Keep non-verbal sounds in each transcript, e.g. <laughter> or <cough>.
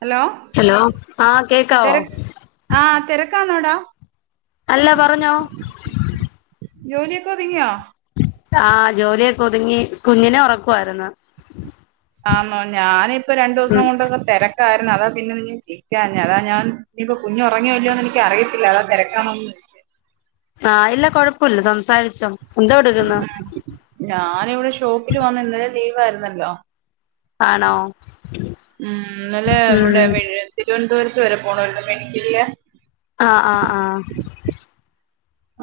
hello hello ആഹ് കേര കേക്കാവോ ആഹ് തിരക്കാന്നോടാ അല്ല പറഞ്ഞോ ജോലിയൊക്കെ ഒതുങ്ങിയോ ആഹ് ജോലിയൊക്കെ ഒതുങ്ങി കുഞ്ഞിനെ ഉറക്കായിരുന്നു ആന്നോ ഞാനിപ്പ രണ്ടു ഉം ദിവസം കൊണ്ടൊക്കെ തിരക്കായിരുന്നു അതാ പിന്നെ നിനെ വിളിക്കഞ്ഞ അതാ ഞാൻ ഇനിയിപ്പൊ കുഞ്ഞു ഉറങ്ങിയല്ലോന്ന് എനിക്ക് അറയില്ല അതാ തിരക്കാന്നേ ആഹ് ഇല്ല കൊഴപ്പില്ല സംസാരിച്ചോ എന്തോ എടുക്കുന്നു ഞാന് ഇവിടെ ഷോപ്പിൽ വന്ന് ഇന്നലെ ലീവ് ആയിരുന്നല്ലോ ആണോ ഉം ഇന്നലെ ഇവിടെ ഉം തിരുവനന്തപുരത്ത് വരെ പോണല്ലോ <unintelligible> ആഹ് ആഹ് ആഹ്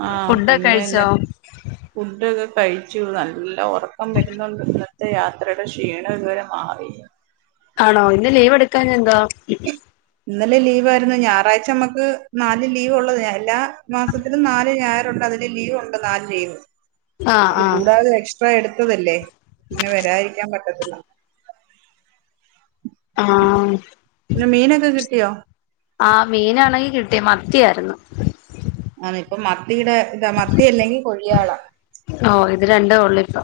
ആ ഫുഡൊക്കെ പിന്നെ കഴിച്ചോ ഇന്നത്തെ ഫുഡൊക്കെ കഴിച്ചു നല്ല ഉറക്കം വരുന്നുണ്ട് ഇന്നത്തെ യാത്രയുടെ ക്ഷീണം ഇതുവരെ മാറിയില്ല ആണോ ഇന്ന് ലീവ് എടുക്കാഞത് എന്താ ഇന്നലെ ലീവ് ആയിരുന്നു ഞായറാഴ്ച നമ്മക്ക് നാല് ലീവ്ള്ളത് എല്ലാ മാസത്തിലും നാല് ഞായറുണ്ട് അതില് ലീവുണ്ട് നാല് ലീവ് ആഹ് അത് ആഹ് കൂടാതെ എക്സ്ട്ര എടുത്തതല്ലേ പിന്നെ വരാതിരിക്കാൻ പറ്റത്തില്ല ആഹ് പിന്നെ മീനൊക്കെ കിട്ടിയോ ആഹ് മീനാണെങ്കി കിട്ടിയ മത്തിയായിരുന്നു ആ ഇപ്പം മത്തിയുടെ ഇതാ മത്തി അല്ലെങ്കിൽ കൊഴിയളാ ഓഹ് ഇത് രണ്ടെ ഒള്ളൂ ഇപ്പൊ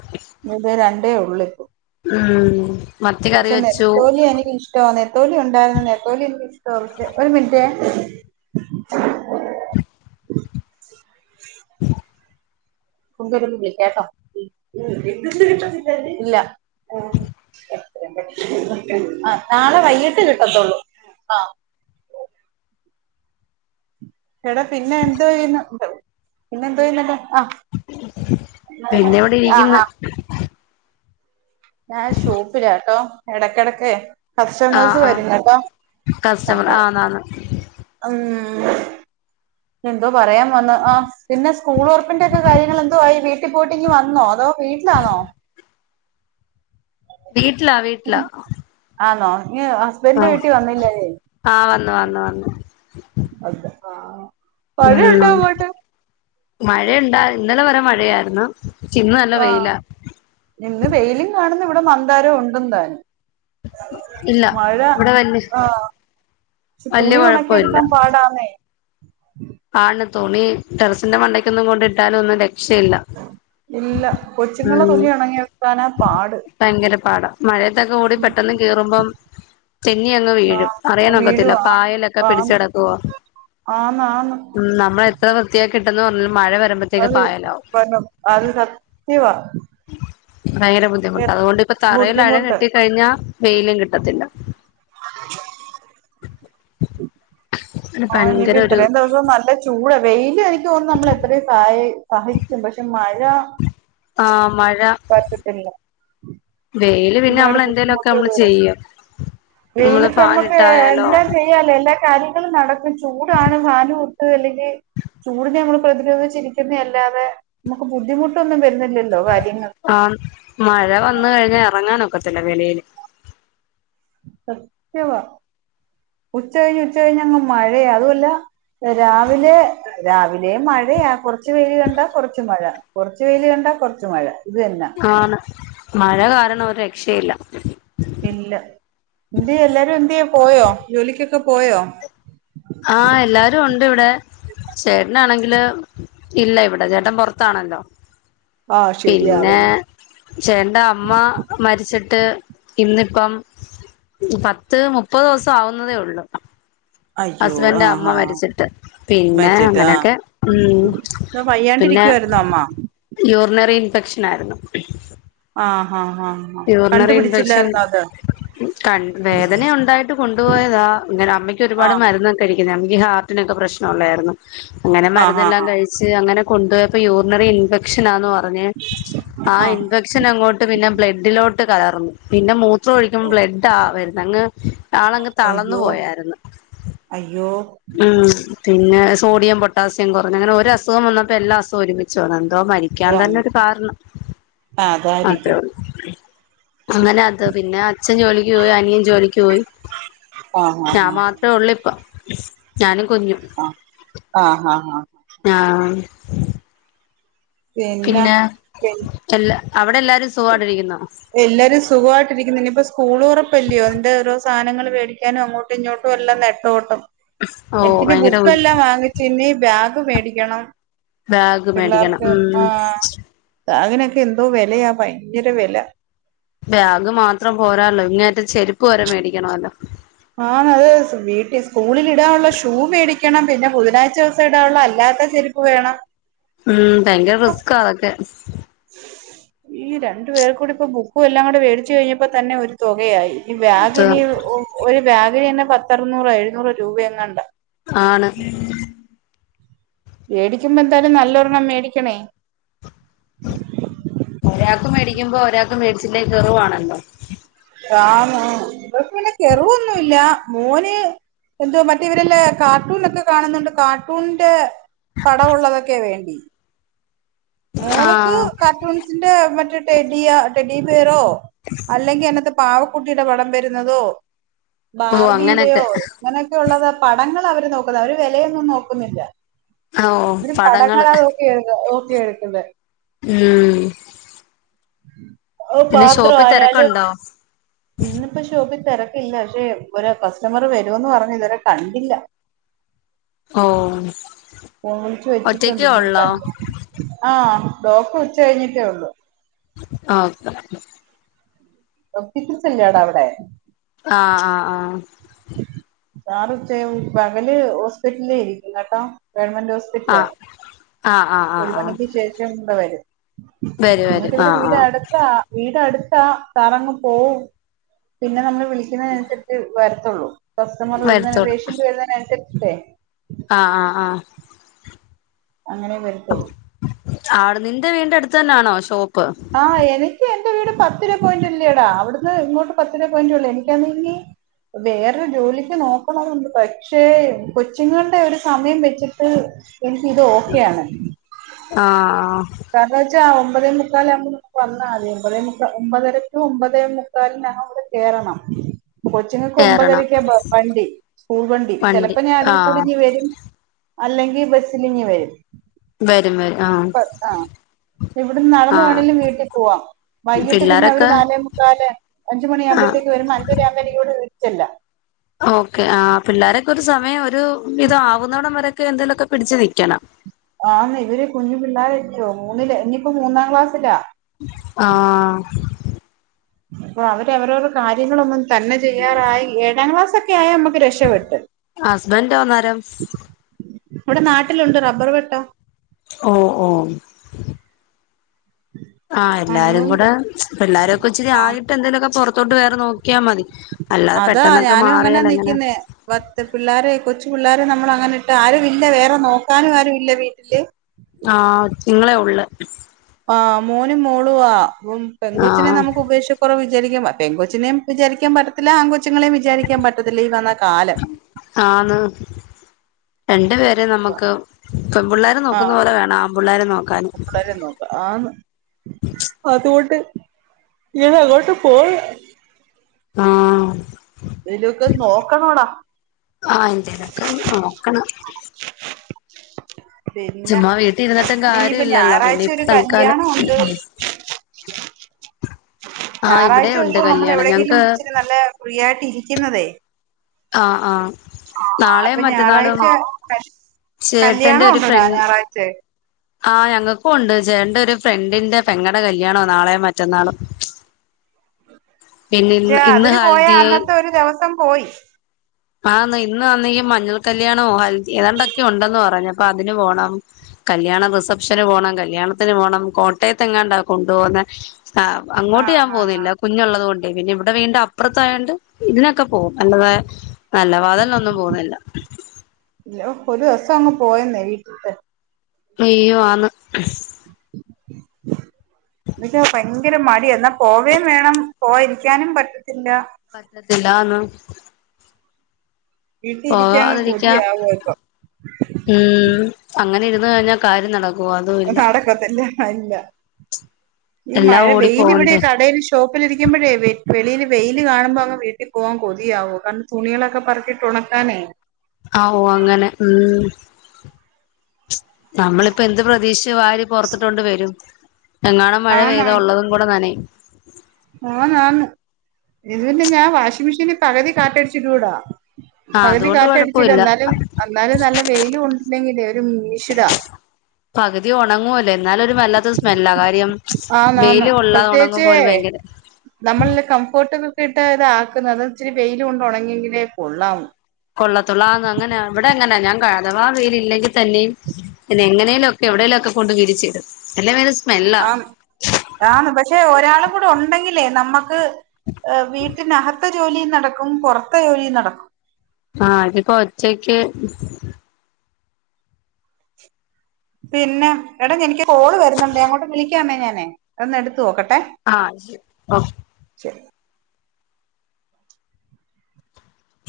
ഇത് രണ്ടേ ഒള്ളിപ്പോ ഉം മത്തി കറി വെച്ചു ഇഷ്ടോ നെത്തോലി ഉണ്ടായിരുന്നു നെത്തോലി എ ഇഷ്ടോ ഒരു മിനിറ്റ് ഉ കൊണ്ടരുന്നില്ലേ കേട്ടോ ഇല്ല ആഹ് നാള വൈകീട്ട് കിട്ടത്തൊള്ളൂ ആഹ് എടാ പിന്നെ എന്തോ ചെയ്യുന്നു പിന്നെ എന്തോ ചെയ്യുന്നന്തോ പിന്നെ ഇവടെ ആ ആ ഇരിക്ക്ന്ന് ഞാൻ ഷോപ്പിലാട്ടോ എടക്കെടക്കേ ആഹ് കസ്റ്റമേഴ്സ് ആഹ് വരുന്ന് അപ്പോ കസ്റ്റമർ ആന്നാന്ന് ഉം എന്തോ പറയാ വന്ന് ആഹ് പിന്നെ സ്കൂൾ ഒറപ്പിന്റെ ഒക്കെ കാര്യങ്ങൾ എന്തോ ആയി വീട്ടി പോയിട്ട് ഇങ്ങ് വന്നോ അതോ വീട്ട്ലാണോ വീട്ട്ലാ വീട്ട്ലാ ആണോ ഇഞ് ഹസ് ആഹ് ആഹ് വന്നു വന്നു വന്നു അതെ ആഹ് ഉം മഴയുണ്ടോ അങ്ങോട്ട് മഴയുണ്ട ഇന്നലെ വരെ മഴയാരുന്നു ചിന്ന് നല്ല ആഹ് വൈല ഇന്ന് വൈലും കാണുന്ന് ഇവിടെ മന്താര ഉണ്ടും താന് ഇല്ല മഴ ഇവിടെ വല്യ ആഹ് ക്ഷെ വല്യ തുണി ഒണക്കി കൊഴപ്പമില്ല എടുക്കാ പാടാന്നേ ആണ് തുണി ടെറസിന്റെ മണ്ടയ്ക്കൊന്നും കൊണ്ടിട്ടാലൊന്നും രക്ഷയില്ല ഇല്ല കൊച്ചുങ്ങളെ ഉം തുണി ഒണങ്ങി എടുക്കാനാ പാട് ഭയങ്കര പാടാ മഴയത്തൊക്കെ കൂടി പെട്ടെന്ന് കേറുമ്പം തെന്നി അങ്ങ് വീഴും ആഹ് അറിയാനൊക്കത്തില്ല വീഴുവാ പായലൊക്ക ആഹ് പിടിച്ചടക്കുവോ ആന്ന് ആന്ന് നമ്മള എത്ര വൃത്തിയാക്കിട്ടന്ന് പറഞ്ഞാലും മഴ വരുബ അത് <unintelligible> അത് സത്ത്യവാ ഭയങ്കര ബുദ്ധിമുട്ടാ അത്കൊണ്ട് ഇപ്പ തറയിൽ അഴ ബുദ്ധിമുട്ട് കെട്ടിക്കഴിഞ്ഞാ വൈലും കിട്ടത്തില്ല അ ആഹ് ഇനി ഇപ്പ ഭയങ്കര ഒരു ഇത്രം ദിവസം നല്ല ചൂട വൈല് എനിക്ക് തോന്ന്ന്ന് നമ്മൾ എത്രിം സഹി സഹിക്കും പക്ഷെ മഴ ആഹ് മഴ പറ്റത്തില്ല വൈല് പിന്നെ നമ്മള് എന്തേലൊക്കേ ഞമ്മള് ചെയ്യും നമ്മള് വെയിലൊക്ക ഫാൻ നമ്മക്ക് ഇട്ടായാലോ എന്താ ചെയ്യാലേ എല്ലാ കാര്യങ്ങളും നടക്കും ചൂടാണ് താനും ഉം അല്ലെങ്കി ചൂടിനെ നമ്മൾ പ്രതിരോധിച്ചിരിക്കുനേ അല്ലാതെ നമുക്ക് ബുദ്ധിമുട്ടൊന്നും വരുന്നി ല്ലല്ലോ കാര്യങ്ങൾ ആഹ് മഴ വന്ന് കഴിഞാ എറങ്ങാനൊക്കത്തില്ല വെളീല് സത്ത്യവാ ഉച്ച കഴിഞ് ഉച്ച കഴിഞ് അങ്ങ് മഴയാ അതുവല്ല രാവിലെ രാവിലെ മഴയാ കൊറച്ച് വെയിൽ കണ്ടാ കൊറച്ച് മഴ കൊറച്ച് വെയിൽ കണ്ടാ കൊറച്ച് മഴ ഇത് തന്ന ആണ് മഴ കാരണം ഒര് രക്ഷില്ല ഇല്ല എന്തിയാ എല്ലാരും എന്തിയാ പോയോ ജോലിക്കൊക്കെ പോയോ ആഹ് എല്ലാരും ഉണ്ട് ഇവിടെ ചേട്ടനാണെങ്കില് ഇല്ല ഇവിടെ ചേട്ടൻ പൊറത്താണല്ലോ ആഹ് പിന്നെ ശരിയാവുന്നു ചേട്ടന്റെ അമ്മ മരിച്ചിട്ട് ഇന്നിപ്പം പത്ത് മുപ്പത് ദിവസം ആവുന്നതേ ഒള്ളു അയ്യോ ആഹ് ഹാ പിന്നെ മരിച്ചിട്ട് ആഹ് അങ്ങനൊക്കെ ഉം ഇ പിന്നെ പയ്യാണ്ടിരിക്കുവായിരുന്നോ അമ്മ യൂറിനറി ഇൻഫെക്ഷൻ ആയിരുന്നു ആഹ് ആഹ് ആഹ് യ്യൂറിനറി ഇൻഫെക്ഷൻ കണ്ടുപിടിച്ചില്ലായിരുന്നോ അത് ക വേദന ഉണ്ടായിട്ട് കൊണ്ടുപോയതാ ഇങ്ങനെ അമ്മയ്ക്ക് ഒരുപാട് ആഹ് മരുന്ന് കഴിക്കുന്നത് നക്ക് ഹാർട്ടിനൊക്കെ പ്രശ്നമള്ളായിരുന്നു അങ്ങനെ ആഹ് മരുന്നെല്ലാം ആഹ് കഴിച്ച ക്ഷേ അങ്ങെനെ കൊണ്ടോയൊപ്പോ യൂറിനറി ഇൻഫെക്ഷനാന്ന് പറഞ്ഞ് ആ ആഹ് ഇൻഫെ ക്ഷൻ അങ്ങോട്ട് പിന്നെ ബ്ലഡിലോട്ട് കലർന്ന് പിന്നെ മൂത്രം ഒഴിക്കുമ്പോ ബ്ലഡ് ആ വരുന്നങ്ങ് ആളങ്ങ് തളർന്നു അയ്യോ പോയായിരുന്നു അയ്യോ ഉം പിന്നെ സോഡിയം പൊട്ട്യാസം കുറഞ്ഞു അങ്ങനെ ഒരു അസ്വം വന്നപ്പോ എല്ലാ അസ്വം ഒരുമിച്ച് വന്ന് എന്തോ മരിക്ക ക്ക്യാൻ തന്നെരു കാരണം അതായിരിക്കും അത്രേള്ളൂ അങ്ങനെ അത് പിന്നെ അച്ഛൻ ജോലിക്ക് പോയി അനിയൻ ജോലിക്ക് പോയി ആഹ് ഞാൻ ആഹ് മാ തേളിപ്പം ഞാനും കുഞ്ഞു ആഹ് ആഹ് അഹ് ആഹ് പിന്നെ പി എല്ല അവിടെ എല്ലാരും സുഖായിട്ടിരിക്കുന്നോ എല്ലാരും സുഖവായിട്ടിരിക്കുന്നു ഇനിയിപ്പോ സ്കൂളുറപ്പല്ലയോ അതന്റെ ഓരോ സധനങ്ങള് മേടിക്കാനും അങ്ങോ അങ്ങട്ടിങ്ങോട്ടെല്ലാം നട്ടോട്ടം ഓ എനിക്ക് പിന്നെ ഭയങ്കര ബുക്കെല്ലാം വാങ്ങി ചിന്നി ബാഗ് മേടിക്കണം ബാഗ് മേടിക്കണം പിള്ളേർക്ക് ഉം ആഹ് ബാഗിനൊക്കെ എന്തോ വെലയ ഭയങ്കര വെല ബാഗ് മാത്രം പോരാല്ലോ ഇങ്ങേത്തെ ചെരുപ്പ് വരെ മേടിക്കണോല്ലോ ആന്ന് അത് വീട്ടിയെസ് സ്കൂളിലിടാനൊള്ള ഷൂ മേടിക്കണം പിന്നെ ബുധനാഴ്ചേസം ഇടാാനുള്ള അല്ലാത്ത ചെരുപ് വേണം ഉം ഭയങ്കര റിസ്ക്കാ അതെക്കെ ഈ രണ്ടു പേർ കൂടി ഇപ്പ ബുക്കും എല്ലാം കൂടെ മേടിച്ചു കഴിഞ്ഞപ്പോ തന്നെ ഒരു തുകയായി ഇനി ബാഗ് ഉം ഒരു ബാഗിന് തന്നെ പത്തറുന്നൂറാ എഴുന്നൂറാ രൂപ എങ്ങണ്ട ആണ് മേടിക്കുമ്പോ എന്തായാലും നല്ലൊരെണ്ണം മേടിക്കണേ ഒരാക്ക് മേടിക്കുമ്പോ ഒരാക്ക് മേടിച്ചില്ലേ ഖർവാണല്ലോ കാന്നോ കെറവൊന്നുമല്ല മോന് എന്തോ മറ്റേ ഇവരെല്ല കാർട്ടൂണൊക്കെ കാണുന്നുണ്ട് കാർട്ടൂൺന്റെ പടഒള്ളതൊക്കെയ വേണ്ടി മോള്ക്ക് ആഹ് കാർട്ടൂൺസിന്റെ മറ്റെ ടെഡിയ ടെഡിബിയറോ അല്ലെങ്കി അങ്ങത്തെ പാവക്കുട്ടിയുടെ പടം വരുന്നെതോ ഓ ബാർബിടെയോ അങ്ങനൊക്കെ അങ്ങനെക്കെ ക്കെള്ളത് പടങ്ങളവര് നോക്കുന്ന അവര് വെലയൊന്നൊന്നു നോക്കുന്നില്ല ഓ പടങ്ങള നോക്കി എയുതും നോക്കി എ മ്മ് ഓ പാത്രോ ഷോപ്പിൽ ആയാലും തിരക്കുണ്ടോ ഇന്നിപ്പോ ഷോപ്പി തെരക്കില്ല പക്ഷെ ഒരു കസ്റ്റമർ വരുന്ന് പറഞ്ഞ് ഇതുവരെ കണ്ടില്ല ഓഹ് ഓഹ് വിളിച്ച് വെച്ചിട്ടുണ്ട് ഇ കണ്ച് ആ ഡോക്ടർ ഉച്ച കഴിഞ്ഞിട്ടേ ഉള്ളു ആഹ് ഒപ്ടിക്കിൾസെല്ലാട അവിടെ ആഹ് ആഹ് ആഹ് സാർ ഉച്ചയാവും പകല് ഹോസ്പിറ്റ്ല് ഇരിക്കു കേട്ടാ ഗവൺമെന്റ് ഹോസ് പിട്ട്ലെ ആഹ് ആഹ് ആഹ് ആഹ് ഒരു ആഹ് ആഹ് മണിക്ക് ശേഷം ഇവടെ വരും വരും എന്നിട്ട് വരും ഇവിടെ ആഹ് വീട് ആഹ് അടു ത്താ വീട് അടുത്ത സാറങ്ങ് പോവും പിന്നെ നമ്മള് വിളിക്കുന്നേനനുസരിച് വരും ത്തുള്ളു കസ്റ്റമർ വരുന്നേ വരത്തോളൂ പേഷ്യന്റ് വരുന്നേനൻസരിച്ട്ടേ ആഹ് ആഹ് ആഹ് അങ്ങനെ വരു ആട നിന്റെ വീടിന്റെ അടുത്തന്നാണോ ഷോപ്പ് ആഹ് എനിക്ക് എന്റെ വീട് പത്ത് രൂപ പോയിന്റല്ലേടാ അവിടുന്ന് ഇങ്ങോട്ട് പത്ത്‌രൂപ പോയിന്റ് ഉള്ളു എനിക്കാന്നി വേറെ ജോലിക്ക് നോക്കണോന്ന്ണ്ട് പക്ഷേ കൊച്ചുങ്ങള്ടെ ഒരു സമയം വെച്ചിട്ട് എനിക്ക് ഇത് ഓക്കെയാണ് ആഹ് ആഹ് കാരണം വെച്ചാ ഒമ്പതേ മുക്കാൽ ആവുമ്പം വന്നാൽ മതി ഒമ്പതേ മുക്കാൽ ഒമ്പതര ക്കുംഒമ്പതേ മു- കാലിന് ഞാനിവടെ കേറണം കൊച്ചിങ്ങക്ക് കേറണം ഒമ്പതരക്ക വണ്ടി സ്കൂൾ വണ്ടി ചിലപ്പോ ഞാൻ അദിൽ കൂടി ഞ്ഞി വരും അല്ലെങ്കിൽ ബസ്സിൽ ഇങ് വരും വരും വരും ആഹ് പ ആഹ് ഇവിടുന്ന് നടന്ന ആഹ് വേണമെങ്കിലും വീട്ടിൽ പോവാം വൈകിട്ട് പിന്നെ അവര് പിള്ളാരൊക്കെ നാലേ മുക്കാല് അഞ്ചുമ ആഹ് മണിയാവുമ്പോത്തേക്ക് വരും അഞ്ചര ആകുമ്പോത്ത എനിക്ക് വീട്ടി ചെല്ലാം ഓക്കേ ആ പിള്ളോരൊക്കെ ഒരു സമയം ഒരു ഇത ആവുന്നോടം വരെൊക്കെ എന്തെങ്കലുമൊക്കെ പിടച്ച് ന നിക്കണം ആന്ന് ഇവര് കുഞ്ഞു പിള്ളോരായിരിക്കോ മൂന്നിൽ ഇനിയിപ്പോ മൂന്നാം ക്ലാസ്സിലാ ആഹ് അപ്പൊ അവര് അവരോരു കാര്യങ്ങളൊന്നും തന്നെ ചെയ്യാറായി ഏഴാം ക്ലാസക്കെ ആയി നമ്മുക്ക് രക്ഷപ്പെട്ട് ഹസ്ബൻ റ്റോ അന്നേരം ഇവിടെ നാട്ടിലുണ്ട് റബ്ബർ വെട്ട ഓ ഓ ആഹ് എല്ലാരും അന്നുണ്ട് കൂടെ പില്ലാരും ഒക്കെ ഇച്ചിരി ആയിട്ട് എന്തേലുമൊക്കെ പുറത്തോട്ട് വേറെ നോക്കിയാൽ മതി അല്ലാതെ അതാ പെട്ടെന്നൊക്കെ ഞാനും അങ്ങനെ മാറിയാലങ്ങന നിക്കുന്നേ പത്ത് പിള്ളോര കൊച്ചു പിള്ളോര നമ്മള അങ്ങനെ ഇട്ട ആരു ഇല്ല വേറെ നോക്കാനും ആരു ഇല്ല വീട്ടില് ആഹ് നിങ്ങളെ ഉള്ള് ആഹ് മോനും മോളും ആഹ് പെൺ കൊച്ചിനെ ആഹ് നമുക്ക് ഉപേക്ഷിക്ക- കുറവ വിചാരിക്കും പെൺ കൊച്ചിനെയും വിചാരിക്കാൻ പറ്റത്തില്ല ആൺ കൊച്ചുങ്ങളെയും വിചാരിക്കാൻ പറ്റത്തില്ല ഈ വന്ന കാലം ആന്ന് രണ്ടു പേരെ നമുക്ക് പെൺ പിള്ളേരെ നോക്കുന്ന ആഹ് പോലെ വേണം ആ ൺപിള്ളേരെ നോക്കാൻ പിള്ളേരെ നോക്ക ആന്ന് അതുകൊണ്ട് ഞാൻ അങ്ങോട്ട് പോവ- ആഹ് എന്തൊലൊക്കെ നോക്കണോടാ ആഹ് എന്തേലൊക്കെ നോക്കണം <unintelligible> പിന്നെ ചുമ്മാ വീട്ടിൽ ഇരുന്നിട്ടും കാര്യം ഇനിയിപ്പോ ഇല്ലല്ലോ ഞായറാഴ്ച പിന്നെ ഇപ്പ ഒരു തൽക്കാലം കല്യാണം ണ്ട് ആഹ് ഇവിടെ ഞായറാഴ്ച ഉണ്ട് ദിവസം നമ്മൾ കല്യാണം എവിടെങ്കിലും ഞങ്ങക്ക് ഇച്ചിരി നല്ല ഫ്രീയായിട്ട് ഇരിക്കുന്നതേ ആഹ് ആഹ് നാളെ അപ്പൊ മറ്റന്നാളും ഞായറാഴ്ച ചേട്ടന്റെ കല്യാണം ഒരു ഉണ്ടടാ ഫ്രണ്ട് ഞായറാഴ്ച ആഹ് ഞങ്ങൾക്കു ഉണ്ട് ചേട്ടന്റെ ഒരു ഫ്രണ്ടിന്റെ പെങ്ങട കല്യാണ നാളെ മറ്റന്നാളും പിന്നെ ഇന്ന് ജാ ഇന്ന് അതിന് പോയാ ഹൽദിയായി അന്നത്തെ ഒരു ദിവസം പോയി ആഹ് ഇന്ന് ആന്നെ മഞ്ഞൾ കല്യാണോ ഹ ഏതാണ്ടൊക്കെ ഉണ്ടെന്ന് പറഞ്ഞുപ്പ അതിന് പോണം കല്യാണ റിസപ്ഷന് പോണം കല്യാണത്തിന് പോണം കോട്ടയത്തെങ്ങാണ്ടാ കൊണ്ടു പോകുന്ന ആ അങ്ങോട്ട് ആഹ് ഞാൻ ആഹ് ആഹ് പോകുന്നില്ല കുഞ്ഞുള്ളത് കൊണ്ട് പിന്നെ ഇവിടെ വീടിന്റെ അപ്പുറത്തായോണ്ട് ഇതിനൊക്കെ പോകും അല്ലതായ നല്ല വാതൽ നൊന്നും പോകുന്നില്ല ഇല്ല ഒരു ദിവസം അങ്ങ് പോയന്നേ വീട്ടിട്ട് അയ്യോ ആന്ന് <inaudible> ഇവിടെ ഭയങ്കര മടിയാ എന്നാ പോവേം വേണം പോ ഇരിക്കാനും പറ്റത്തില്ല പറ്റത്തില്ല ആന്ന് വീട്ടി ഇരിക്കാൻ പോകാതിരിക്കാം കൊതിയാവ ഇപ്പൊ ഉം അങ്ങനെ ഇരുന്ന് കഴിഞ്ഞാൽ കാര്യം നട നടക്കത്തില്ല അ ഇല്ല ഈ എല്ലാം മഴ ഓടി വെയില് ഇവിടെ പോവണ്ടേ കടേല് ഷൊ ഷോപ്പിലിരിക്കുമ്പഴേ വെളിയിൽ വെയില് കാണുമ്പോൾ അങ്ങ് വീട്ടിൽ പോകവാൻ കൊതിയാവും കാരണം തുണികളൊക്കെ പറക്കി ട്ടുണക്കാനേ ആവൂ അങ്ങനെ ഉം നമ്മളിപ്പോ എന്ത് പ്രതീക്ഷ് വാരി പൊറത്ത്ട്ടോണ്ട് വരും എങ്ങാണും മഴ ആന്നാ പെയ്താ ഉള്ളതും കൂടെ നനയും ആന്നാന്ന് ഇത് തന്നെ ഞാൻ വാഷിംഗ് മെഷീന് പകുതി കാറ്റടിച്ചിട്ടൂടാ ആ പകുതി അതുകൊണ്ട് കാറ്റടിച്ചിട കുഴപ്പമില്ല എന്നാലും അന്നാലും നല്ല വെയിലും ഉണ്ടില്ലെങ്കിലേ ഒരു മീഷിടാ പകുതി ഒണങ്ങുവല്ലോ എന്നാലും ഒരു വല്ലാത്ത സ്മെല്ലാ കാര്യം ആന്നാന്ന് വെയില് കൊള്ളാതെ പ്രത്യേകിച്ചെ ഉണങ്ങുമ്പോ ഒരു ഭയങ്കര നമ്മള് കംഫേട്ടുകളൊക്ക ഇട്ടാ ഇതാക്കുന്നത് പക്ഷെ വെയില് കൊണ്ട് ഒണങ്ങിയെങ്കിലേ കൊള്ളാവൂ കൊള്ളത്തൊള്ളൂ ആന്ന് അങ്ങനെ ഇവിടെ അങ്ങനാ ഞാൻ അതവാ വെയില് ഇല്ലെങ്കിൽ തന്നെയും പിന്നെ എങ്ങനേലും ഒക്കെ എവിടെയേലും ഒക്കെ കൊണ്ട് വിരിച്ചിടും എല്ലേ വയങ്കര സ്മെല്ലാ ആന്ന് പക്ഷെ ഒരാളും കൂടെ ഉണ്ടെങ്കിലേ നമ്മക്ക് വീട്ടിനകത്തെ ജോലിയും നടക്കും പൊറത്തെ ജോലിയും നടക്കും ആഹ് അതിപ്പോ ഒറ്റയ്ക്ക് പിന്നെ എടാ എനിക്ക് കോള് വരുന്നുണ്ടേ അങ്ങോട്ട് വിളിക്കന്നേ ഞാനേ അതൊന്ന് എടുത്ത് നോക്കട്ടെ ആഹ് ശരി ഓ ശരി